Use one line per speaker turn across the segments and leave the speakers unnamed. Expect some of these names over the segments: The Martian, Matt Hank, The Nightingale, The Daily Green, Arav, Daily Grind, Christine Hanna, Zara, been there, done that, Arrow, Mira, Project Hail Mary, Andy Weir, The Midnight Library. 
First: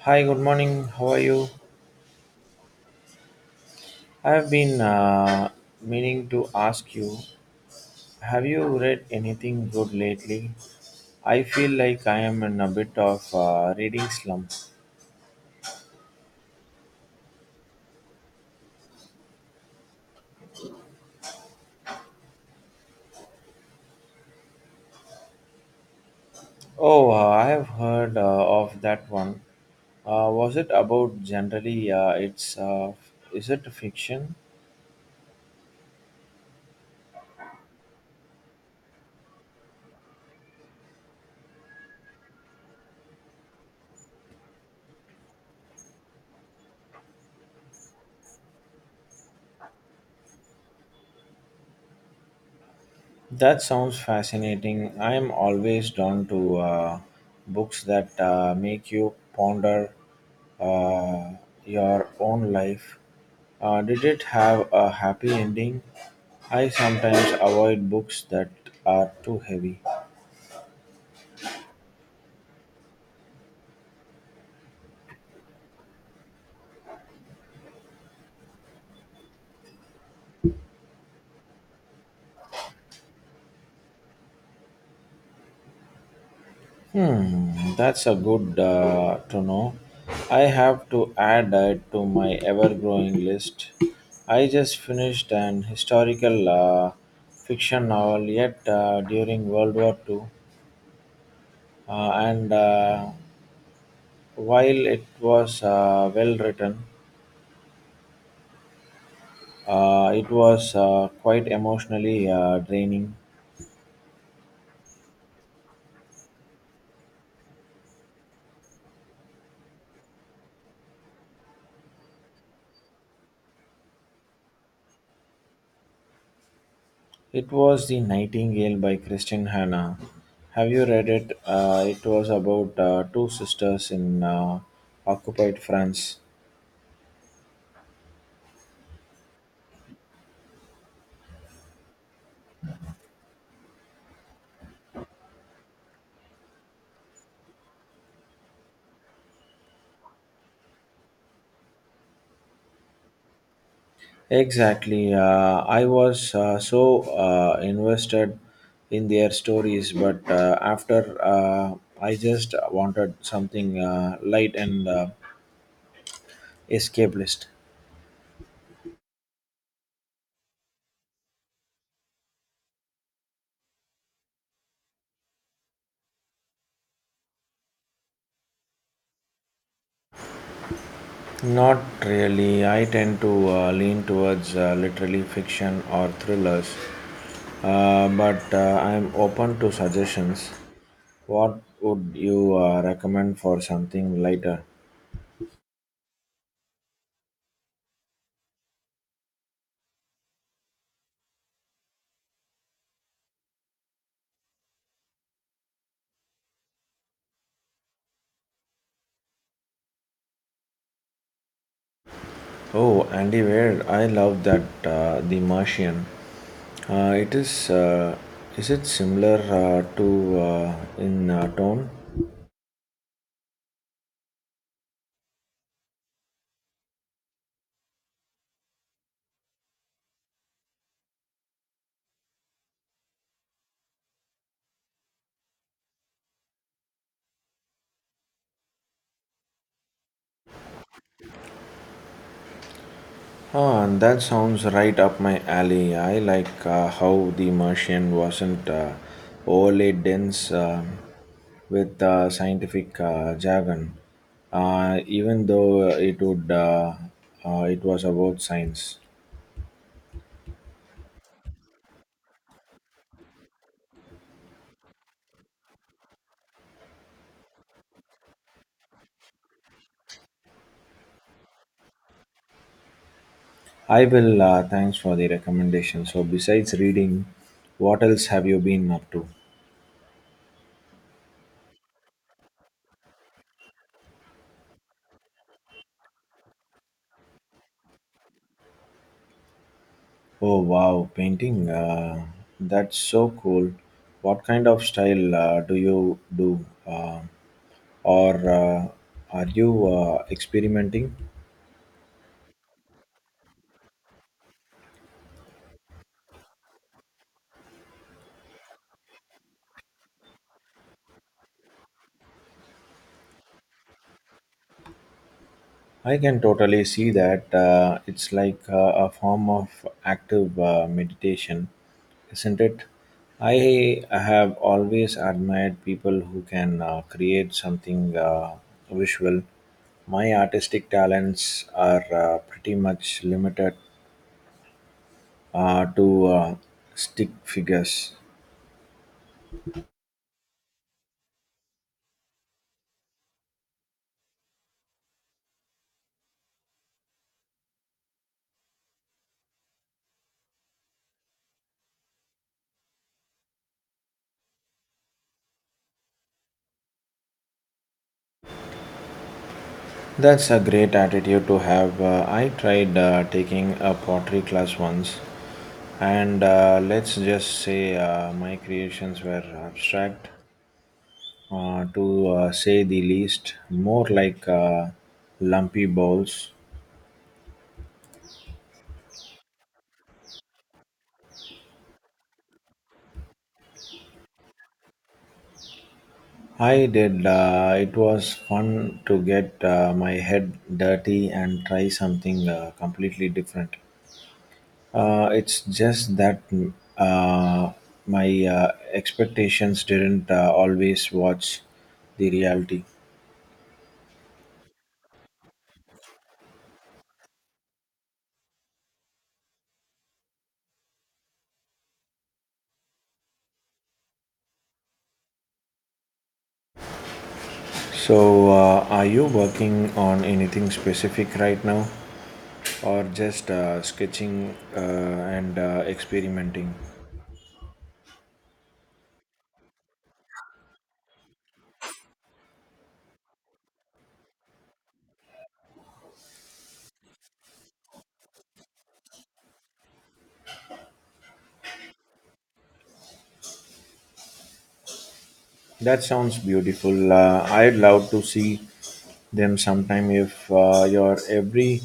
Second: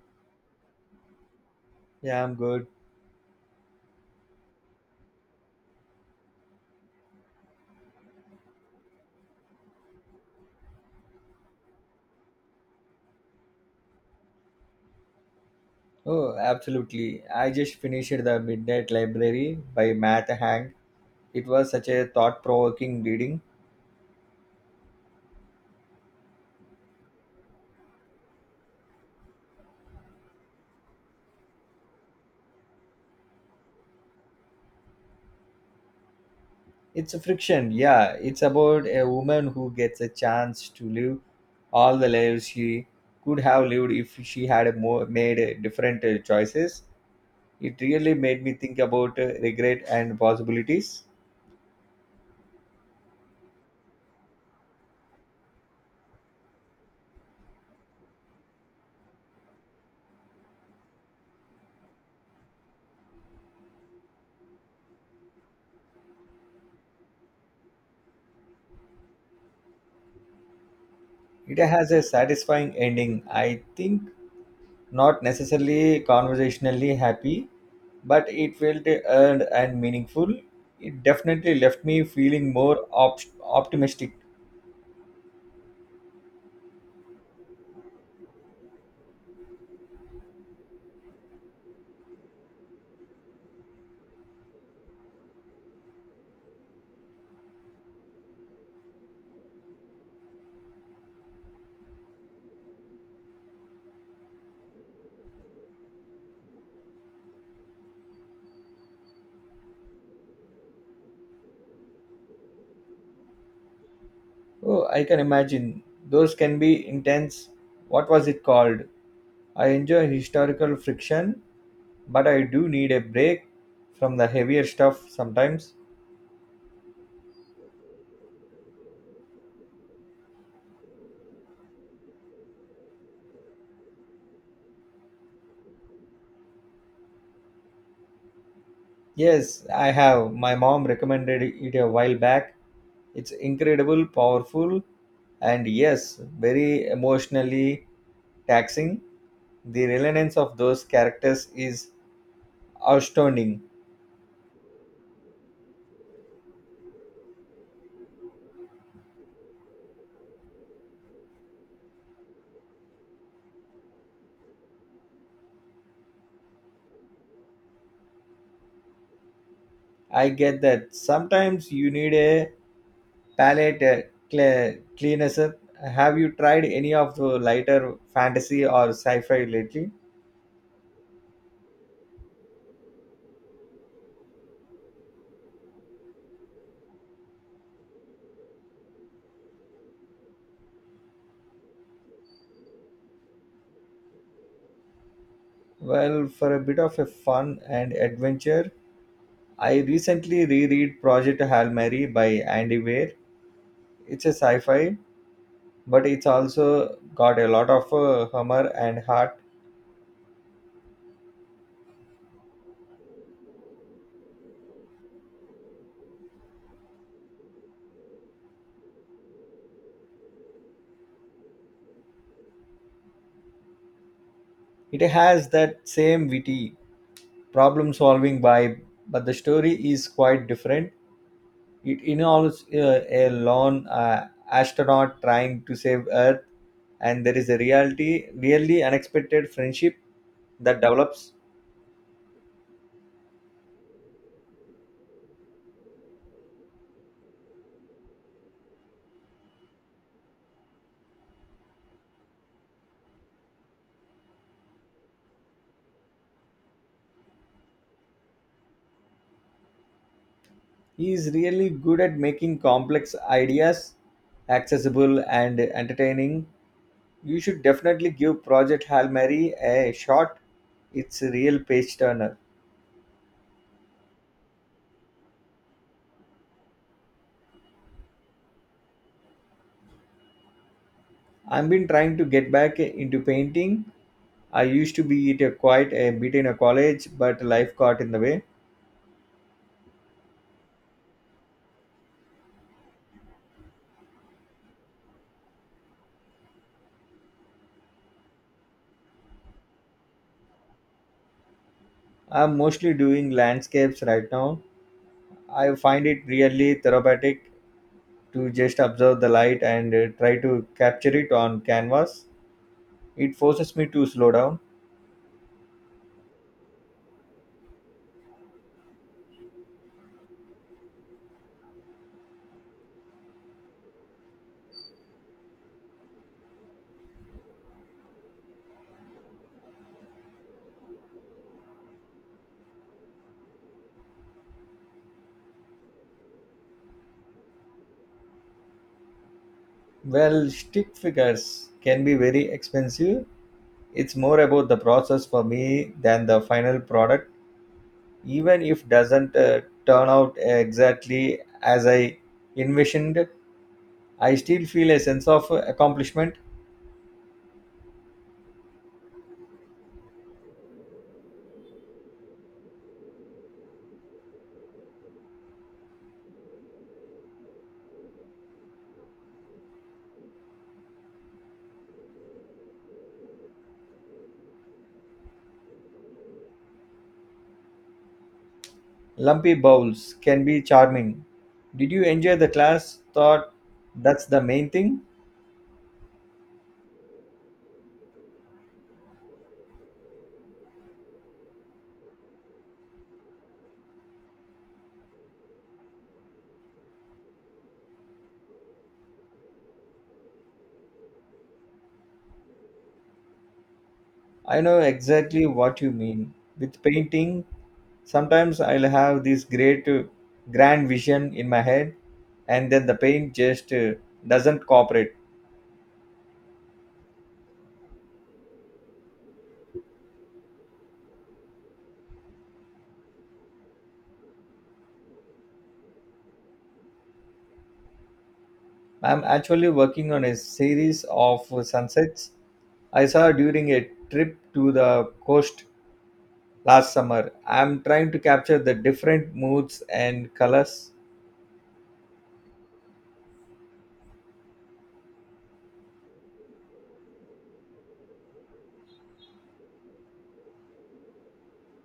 Hi, good morning. How are you?
Yeah, I'm good.
I've been meaning to ask you, have you read anything good lately? I feel like I am in a bit of reading slump.
Oh, absolutely. I just finished The Midnight Library by Matt Hank. It was such a thought provoking reading.
Oh, I have heard of that one. Was it about generally? It's Is it fiction?
It's a friction, yeah. It's about a woman who gets a chance to live all the lives she could have lived if she had more, made different choices. It really made me think about regret and possibilities.
That sounds fascinating. I am always drawn to books that make you ponder uh, your own life. Did it have a happy ending? I sometimes avoid books that are too heavy.
It has a satisfying ending. I think not necessarily conversationally happy, but it felt earned and meaningful. It definitely left me feeling more optimistic.
Hmm, that's a good to know. I have to add it to my ever-growing list. I just finished an historical fiction novel yet during World War Two, and while it was well written, it was quite emotionally draining.
Oh, I can imagine. Those can be intense. What was it called? I enjoy historical friction, but I do need a break from the heavier stuff sometimes.
It was The Nightingale by Christine Hanna. Have you read it? It was about two sisters in occupied France.
Yes, I have. My mom recommended it a while back. It's incredible, powerful, and yes, very emotionally taxing. The relevance of those characters is astounding.
Exactly. I was so invested in their stories, but after I just wanted something light and escapist.
I get that. Sometimes you need a palate cleanser. Have you tried any of the lighter fantasy or sci fi lately?
Not really. I tend to lean towards literary fiction or thrillers, but I'm open to suggestions. What would you recommend for something lighter?
Well, for a bit of a fun and adventure, I recently reread Project Hail Mary by Andy Weir. It's a sci fi, but it's also got a lot of humor and heart.
Oh, Andy Weir, I love that The Martian. It is. Is it similar to in tone?
It has that same witty problem solving vibe, but the story is quite different. It involves a lone astronaut trying to save Earth, and there is really unexpected friendship that develops.
Ah, and that sounds right up my alley. I like how The Martian wasn't overly dense with scientific jargon, even though it would it was about science.
He is really good at making complex ideas accessible and entertaining. You should definitely give Project Hail Mary a shot. It's a real page turner.
I will. Thanks for the recommendation. So, besides reading, what else have you been up to?
I've been trying to get back into painting. I used to be it a quite a bit in a college, but life got in the way.
Oh wow, painting. That's so cool. What kind of style do you do? Or Are you experimenting?
I'm mostly doing landscapes right now. I find it really therapeutic to just observe the light and try to capture it on canvas. It forces me to slow down.
I can totally see that. It's like a form of active meditation, isn't it? I have always admired people who can create something visual. My artistic talents are pretty much limited to stick figures.
Well, stick figures can be very expensive. It's more about the process for me than the final product, even if doesn't turn out exactly as I envisioned. I still feel a sense of accomplishment.
That's a great attitude to have. I tried taking a pottery class once, and let's just say my creations were abstract, to say the least, more like lumpy bowls.
Lumpy bowls can be charming. Did you enjoy the class? Thought that's the main thing?
I did. It was fun to get my head dirty and try something completely different. It's just that uh, my expectations didn't always watch the reality.
I know exactly what you mean. With painting, sometimes I'll have this great, grand vision in my head, and then the paint just doesn't cooperate.
So, are you working on anything specific right now, or just sketching and experimenting?
I'm actually working on a series of sunsets I saw during a trip to the coast last summer. I'm trying to capture the different moods and colors.
That sounds beautiful. I'd love to see them sometime if you're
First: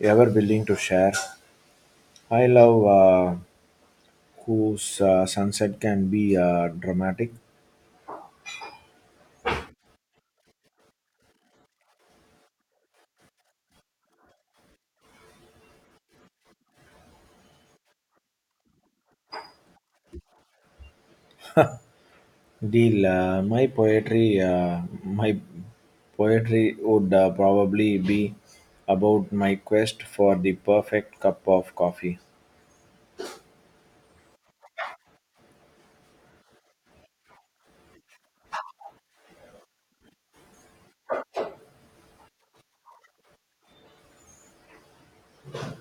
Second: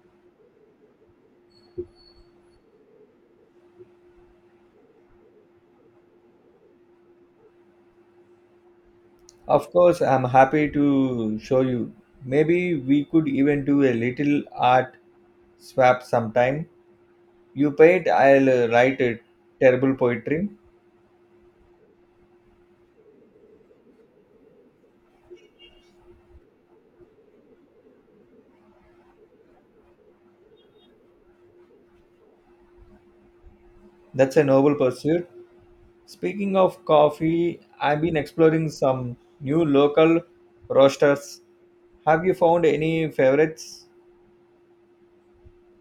ever willing to share. I love whose sunset can be dramatic.
Of course, I'm happy to show you. Maybe we could even do a little art swap sometime. You paint, I'll write a terrible poetry.
Deal. My poetry would probably be about my quest for the perfect cup of coffee.
That's a noble pursuit. Speaking of coffee, I've been exploring some new local roasters. Have you found any favorites?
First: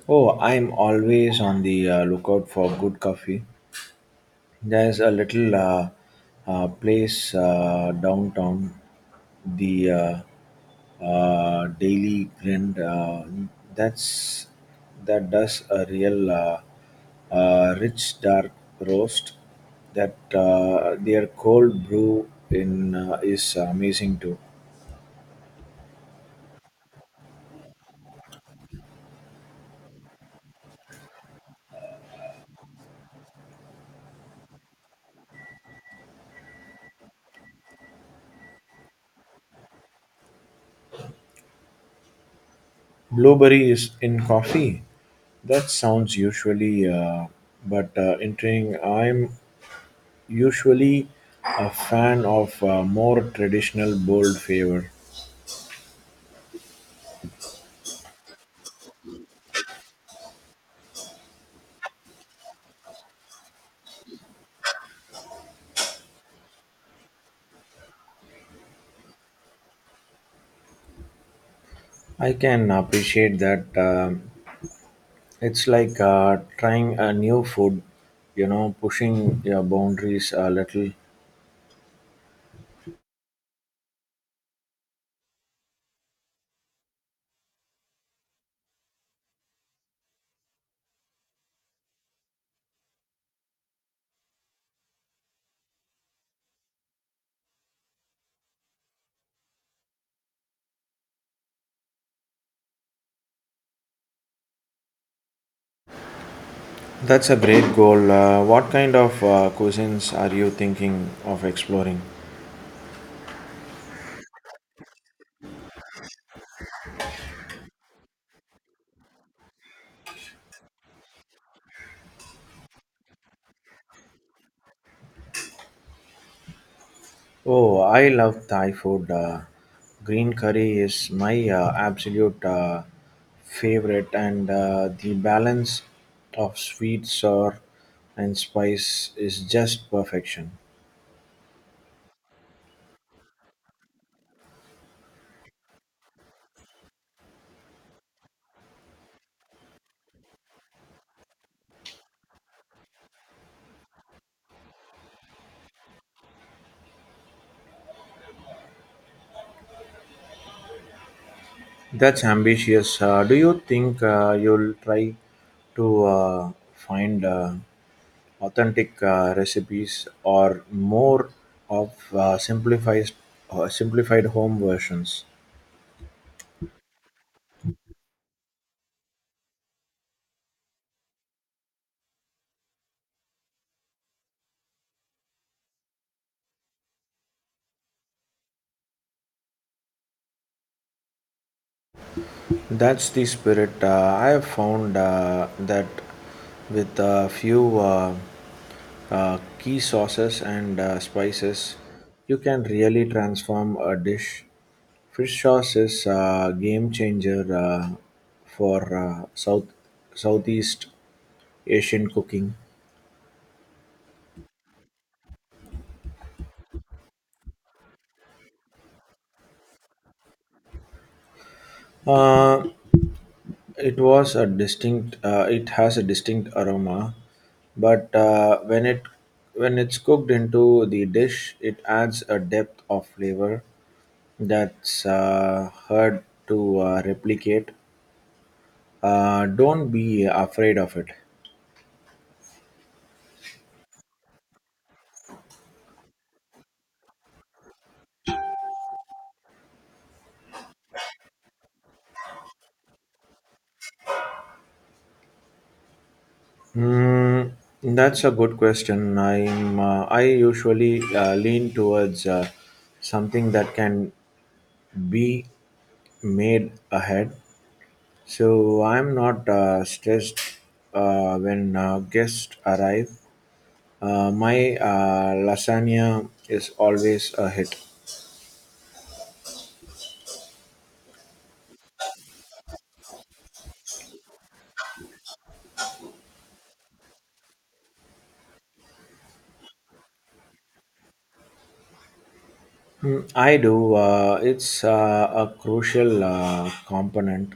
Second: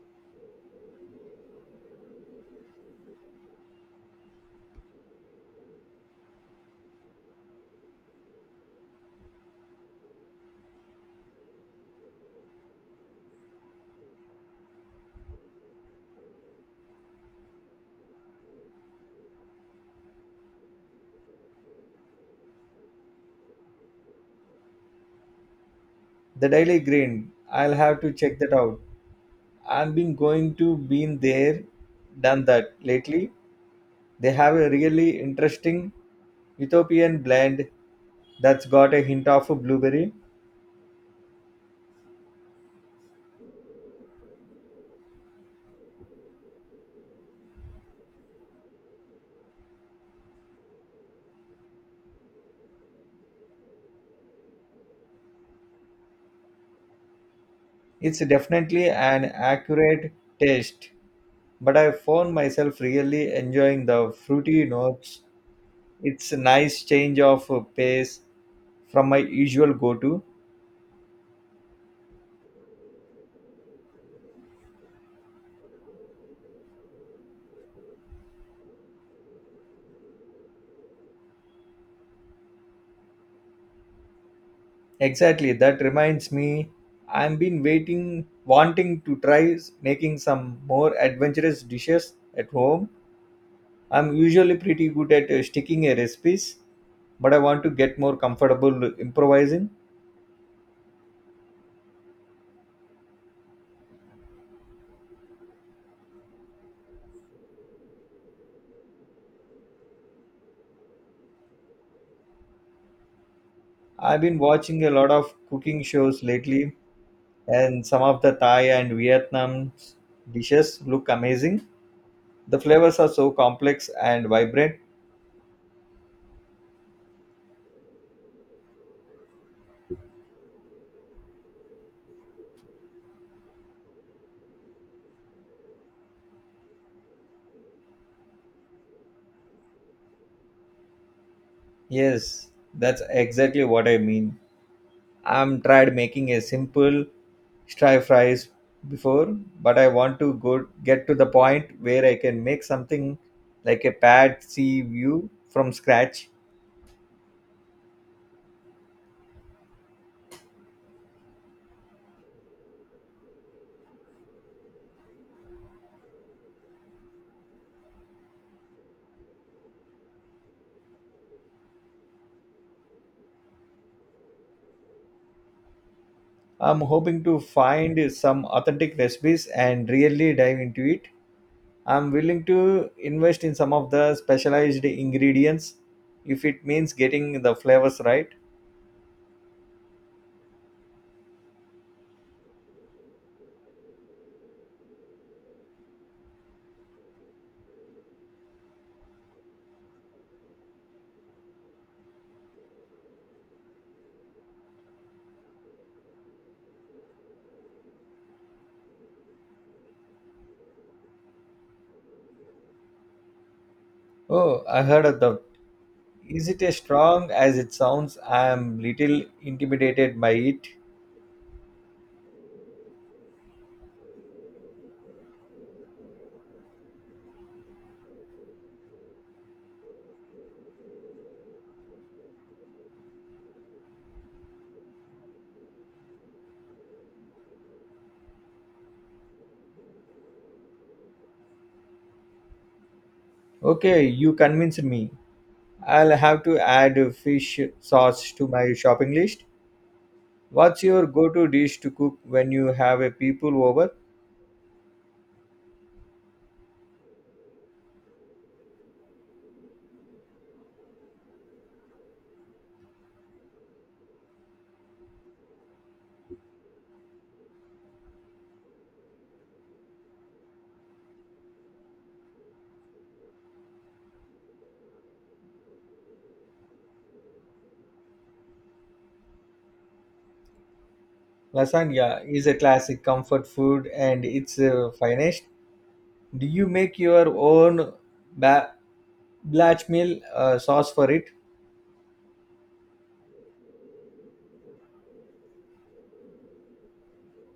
Oh, I'm always on the lookout for good coffee. There's a little place downtown, the Daily Grind. That's that does a real rich dark roast. That their cold brew in is amazing too.
The Daily Green. I'll have to check that out. I've been going to been there, done that lately. They have a really interesting Ethiopian blend that's got a hint of blueberry.
Blueberry is in coffee. That sounds usually, but entering. I'm Usually a fan of more traditional bold flavor.
It's definitely an accurate taste, but I found myself really enjoying the fruity notes. It's a nice change of pace from my usual go to.
I can appreciate that. It's like trying a new food, you know, pushing your boundaries a little.
Exactly. That reminds me, wanting to try making some more adventurous dishes at home. I'm usually pretty good at sticking a recipes, but I want to get more comfortable improvising.
That's a great goal. What kind of cuisines are you thinking of exploring?
I've been watching a lot of cooking shows lately, and some of the Thai and Vietnam dishes look amazing. The flavors are so complex and vibrant.
Oh, I love Thai food. Green curry is my absolute favorite, and the balance of sweet, sour, and spice is just perfection.
Yes, that's exactly what I mean. I'm tried making a simple stir fries before, but I want to go get to the point where I can make something like a pad see view from scratch.
That's ambitious. Do you think you'll try to find authentic recipes or more of simplified home versions?
I'm hoping to find some authentic recipes and really dive into it. I'm willing to invest in some of the specialized ingredients if it means getting the flavors right.
That's the spirit. I have found that with a few key sauces and spices, you can really transform a dish. Fish sauce is a game changer for Southeast Asian cooking.
Oh, I heard of that. Is it as strong as it sounds? I am little intimidated by it.
Uh, It was a distinct. It has a distinct aroma, but when it's cooked into the dish, it adds a depth of flavor that's hard to replicate. Don't be afraid of it.
Okay, you convinced me. I'll have to add fish sauce to my shopping list. What's your go-to dish to cook when you have a people over?
Mm, that's a good question. I usually lean towards something that can be made ahead. So I'm not stressed when guests arrive. My lasagna is always a hit.
Lasagna is a classic comfort food and it's finest. Do you make your own ba- blackmail sauce for it?
I do. It's a crucial component,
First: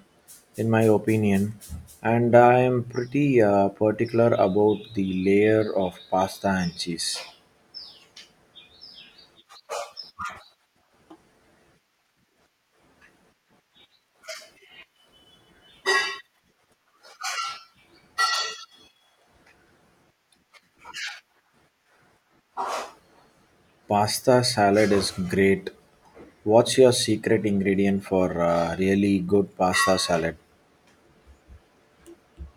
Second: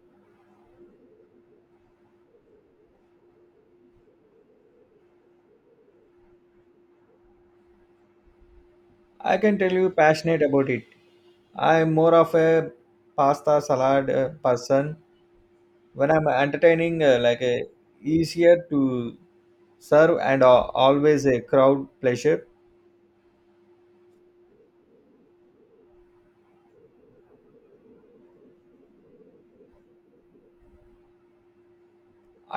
in my opinion, and I am pretty particular about the layer of pasta and cheese.
I can tell you passionate about it. I'm more of a pasta salad person when I'm entertaining, easier to serve and always a crowd pleasure.
Pasta salad is great. What's your secret ingredient for really good pasta salad?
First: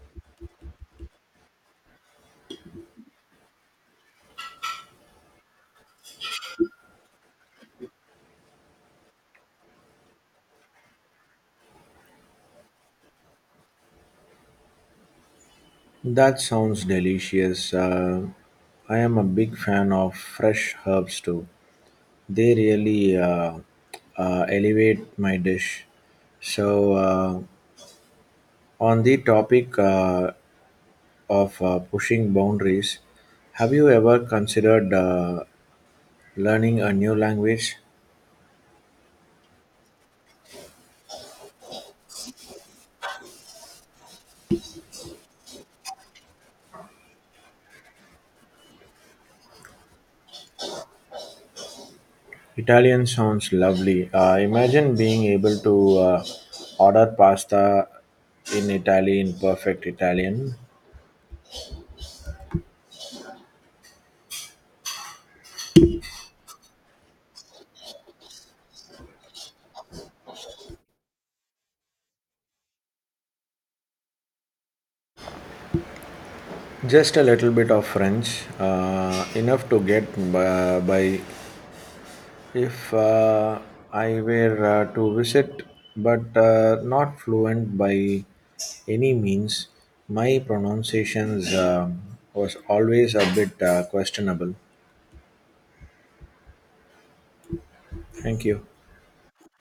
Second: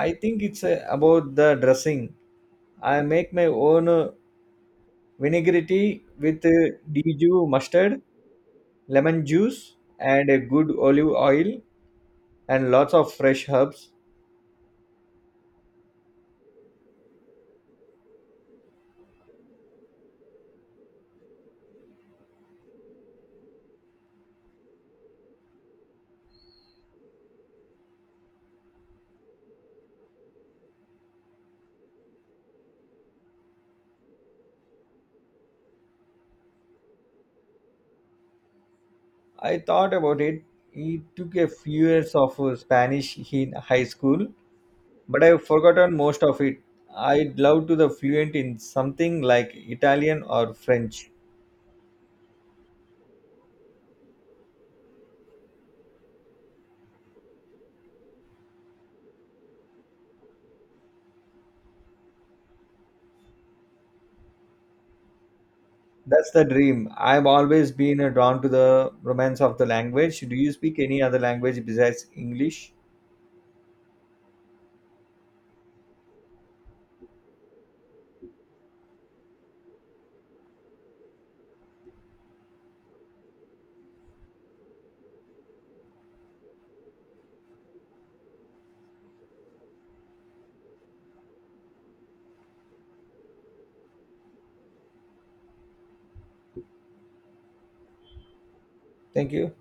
I think it's about the dressing. I make my own vinaigrette with dju mustard, lemon juice, and a good olive oil, and lots of fresh herbs.
That sounds delicious. I am a big fan of fresh herbs too. They really elevate my dish. So, on the topic of pushing boundaries, have you ever considered learning a new language?
I thought about it. It took a few years of Spanish in high school, but I've forgotten most of it. I'd love to the fluent in something like Italian or French.
Italian sounds lovely. Imagine being able to order pasta in Italy in perfect Italian.
That's the dream. I've always been drawn to the romance of the language. Do you speak any other language besides English?
Just a little bit of French, enough to get by. If I were to visit, but not fluent by any means, my pronunciations was always a bit questionable. Thank you.
Thank you.